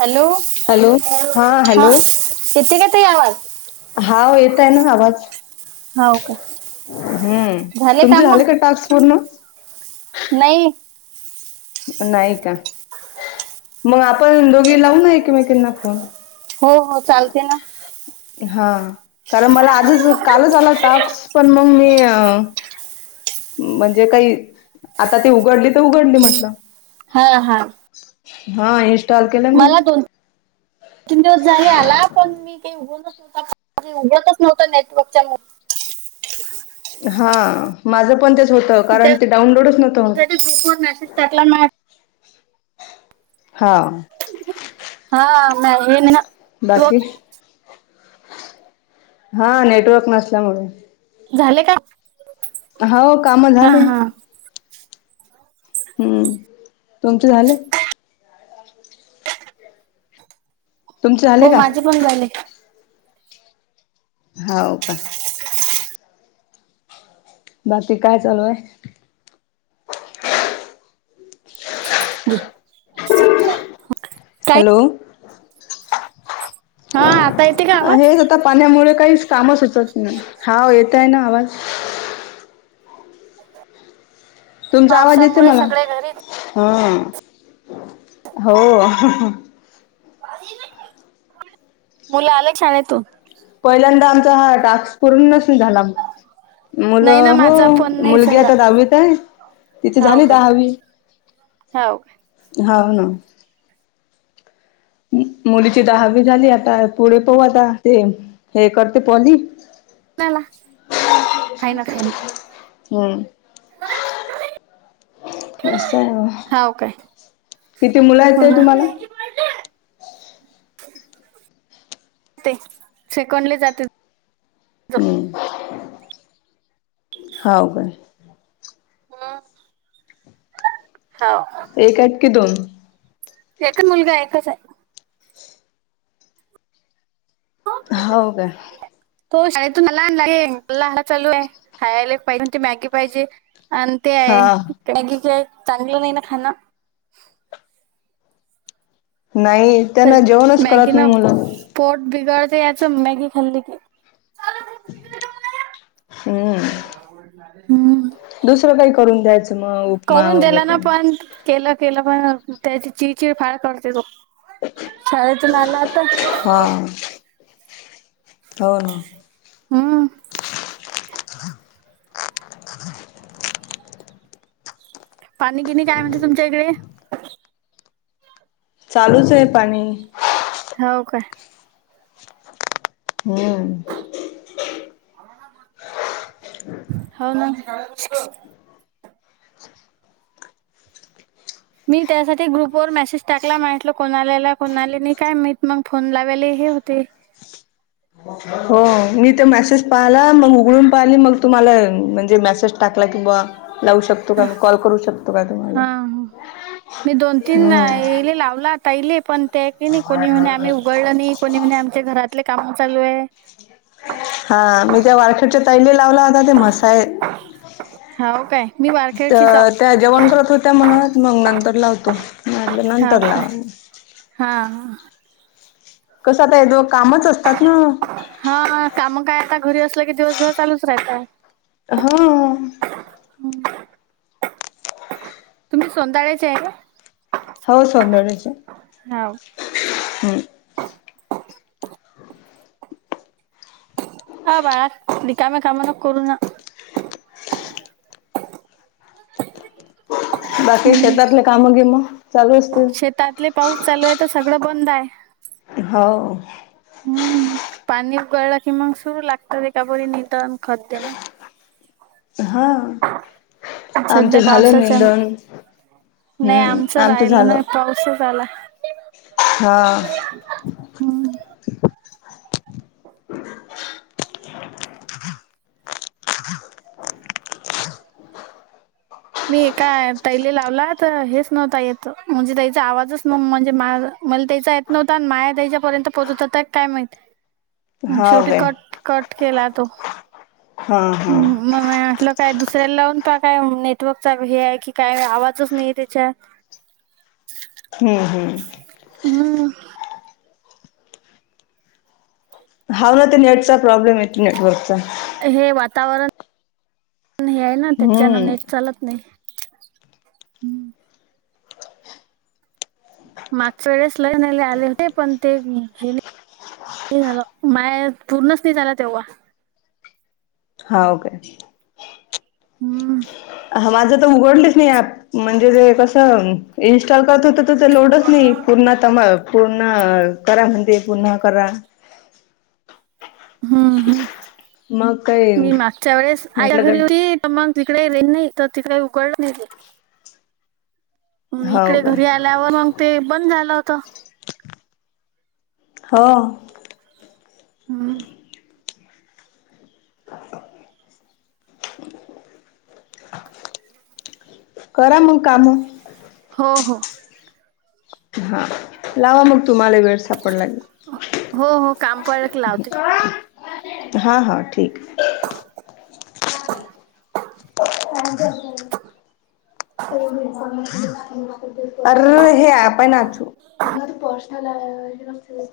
Hello hello हा hello येते का ते आवाज हाव येतय ना आवाज हो का हम्म तुमचे झाले का टास्क पूर्ण नाही नाही का मग आपण दोघी लावूनय किवा केना फोन हो हो चालते ना हा कारण मला आजच कालच आला टाक्स पण मग मी अ म्हणजे काही आता ती उघडली तर उघडली म्हटलं हा हा हा केलं मी मला दोन तीन दिवस झाले आला पण मी काही घच्हताणे उघडतच नव्हत नेटवर्कच्या हा माझं पण तेच होतं कारण ते डाउनलोडच नव्हतं सेज टाकला ना हा हा म हेन ना बाकी नेटवर्क हा नेटवर्क नसल्यामुळे झाले का हो काम हा झाले हा हम्म तुमचं झाले तुमचे झाले हो का माझे पण झाले हो का बाकी काय चालूय हम स का हॅलो हा आता येते कावा हेच आता पाण्यामुळे काही कामच सुचत नाही हा येतय ना आवाज तुमचा आवाज येते पावसामुळे मला सगळे घरीच हा हो मुलं आलग छान येतो पहिल्यांदा आमचा हा टास्क पर्ण झाला नाही ना मुलं हो माझा पण नाही मुलगी झाला आता दहावीत आहे तिथे झाली दहावी हव होा ना मुलीची दहावी झाली आता पुढे पाहू आता ते हे करते पाली कोणाला खाय ना खाय ना हम्म अस सं जा काय हो ना तुम्हाला शिकोणले जाते तो. हम्म होा का हम् होा एक आठ की दोन एकच मुलगा एककाच आहे हो का तो शाळेतून लहानग लला चालू आहे खायला पाहिजे त मॅगी पाहिजे आणि ते हा आहे का की काय चांगलं नाही ना खाण नाही तर त्यांना जेवणच मॅगी करत नाही ना मुलं पोट बिघडते याचं मॅगी खाल्ली की हम् हम् दुसरं काही करून द्यायचं मग उपमा करून दिलं वगैरे ना पण केलं केलं पण त्याची चिड चिड फार करते तो शाळेतून आला आता हां होन हम् पाणी गिणी काय म्हणजे तुमच्या इकडे चालूच आहे पाणी हो काय हम्म हो ना मी त्यासाठी ग्रुपवरर मेसेज टाकला म्हटलं कोणाल्याला कोणाले नाही काय मी मग फोन लावाले हे होते हो मी ते मेसेज पाहिला मग उघडून पाहिली मग तुम्हाला म्हणजे मेसेज टाकला की बावा लावू शकतो हा का म कॉल करू शकतो काय तुम्हाला हा. हम् ही लावला ताहिले पण ते की नाही कोणी म्हणे आम्ही उगळलं नाही कोणी म्हणे आमचे घरातले काम चालू ये हा मी ज वाटच्या तैली लावला होता ते मसाय खाऊ काय मी वारखेडचीच तर हाव त्या जेवण करत हो त्या म्हणत मग नंतर लावतो मी म्हटलं हाव नंतर काय लावा हा ह कसं काय दो कामच असतात ना हा काम काय आता घरी असलं की दिवसभर चालूच राहयत हं हम्म तुम्ही सोध्याळे्याचे आहे का हौ सौंदरयचे न्हाव. हम्. अ बाळ रिकाम्या कामा न करू ना. [inaudible] बाकी हम्म. शेतातले काम गेम चालू असतील. इथले पाऊस चालू हाय तर सगळं बंद हाय. हव. हम्म पाणी उकळलकी की मग सुरू लागत विटागोळी नितन खत देणं. हा सध्या आमचे झाले पावसाच्या निंदन नाही हम्म आमचं राहिलं झालं. नाही पाऊसच आला. हा. ह ह. [unintelligible] मी एका तैले लावला तर हेच नव्हता येत म्हणजे तैईचा आवाजच न म्हणजे माझ मला त्याचा येत नव्हता आणि माया त्याच्यापर्यंत पोहोचत होता तर काय माहित. [unintelligible] हाव शेवटी काय कंट कंट केला तो हा हा. मग म्हटलं काय दुसऱ्याला लावून टाय काय नेटवर्कचा हे आहे की काय आवाजच नाहीे तेच्यात हम्म हम्म. हम्म. हा ना ते नेटचा प्रॉब्लेम येत नेटवर्कचा हे वातावरण हे आहे ना त त्यांच्यान हम्म नेट चालत नाही. यम मागच्या वेळेस लय जने आले होते पण ते गेले. ते झालं माया पूर्णच नाहींच झाला तेव्हा हाऊ काय? हम्म. ह माझं तर उघडलंच नाही ऍप म्हणजे जे ते कसं इन्स्टॉल करत होत. तर लोडच नाही पूर्ण तम पूर्ण करा म्हणतेे पुन्हा करा. हम्म ह मग काय मी मागच्या वेळेस आईच्या म्हटलं घरी काय होती. मग तिकडे रेंज नाही का तिकडे उघड न मी हो इकडे का घरी आले. झाल्यावर मग ते बंद झालं होत. हो. हा. [unintelligible] करा मग काम हो हो. हा. लावा मग तुम्हाला वेळ सापडला की हो हो काम पडलं की लावते कॉल. हा हा ठीक. [unintelligible] [unintelligible] अरे हे आपण नाचू. [unintelligible]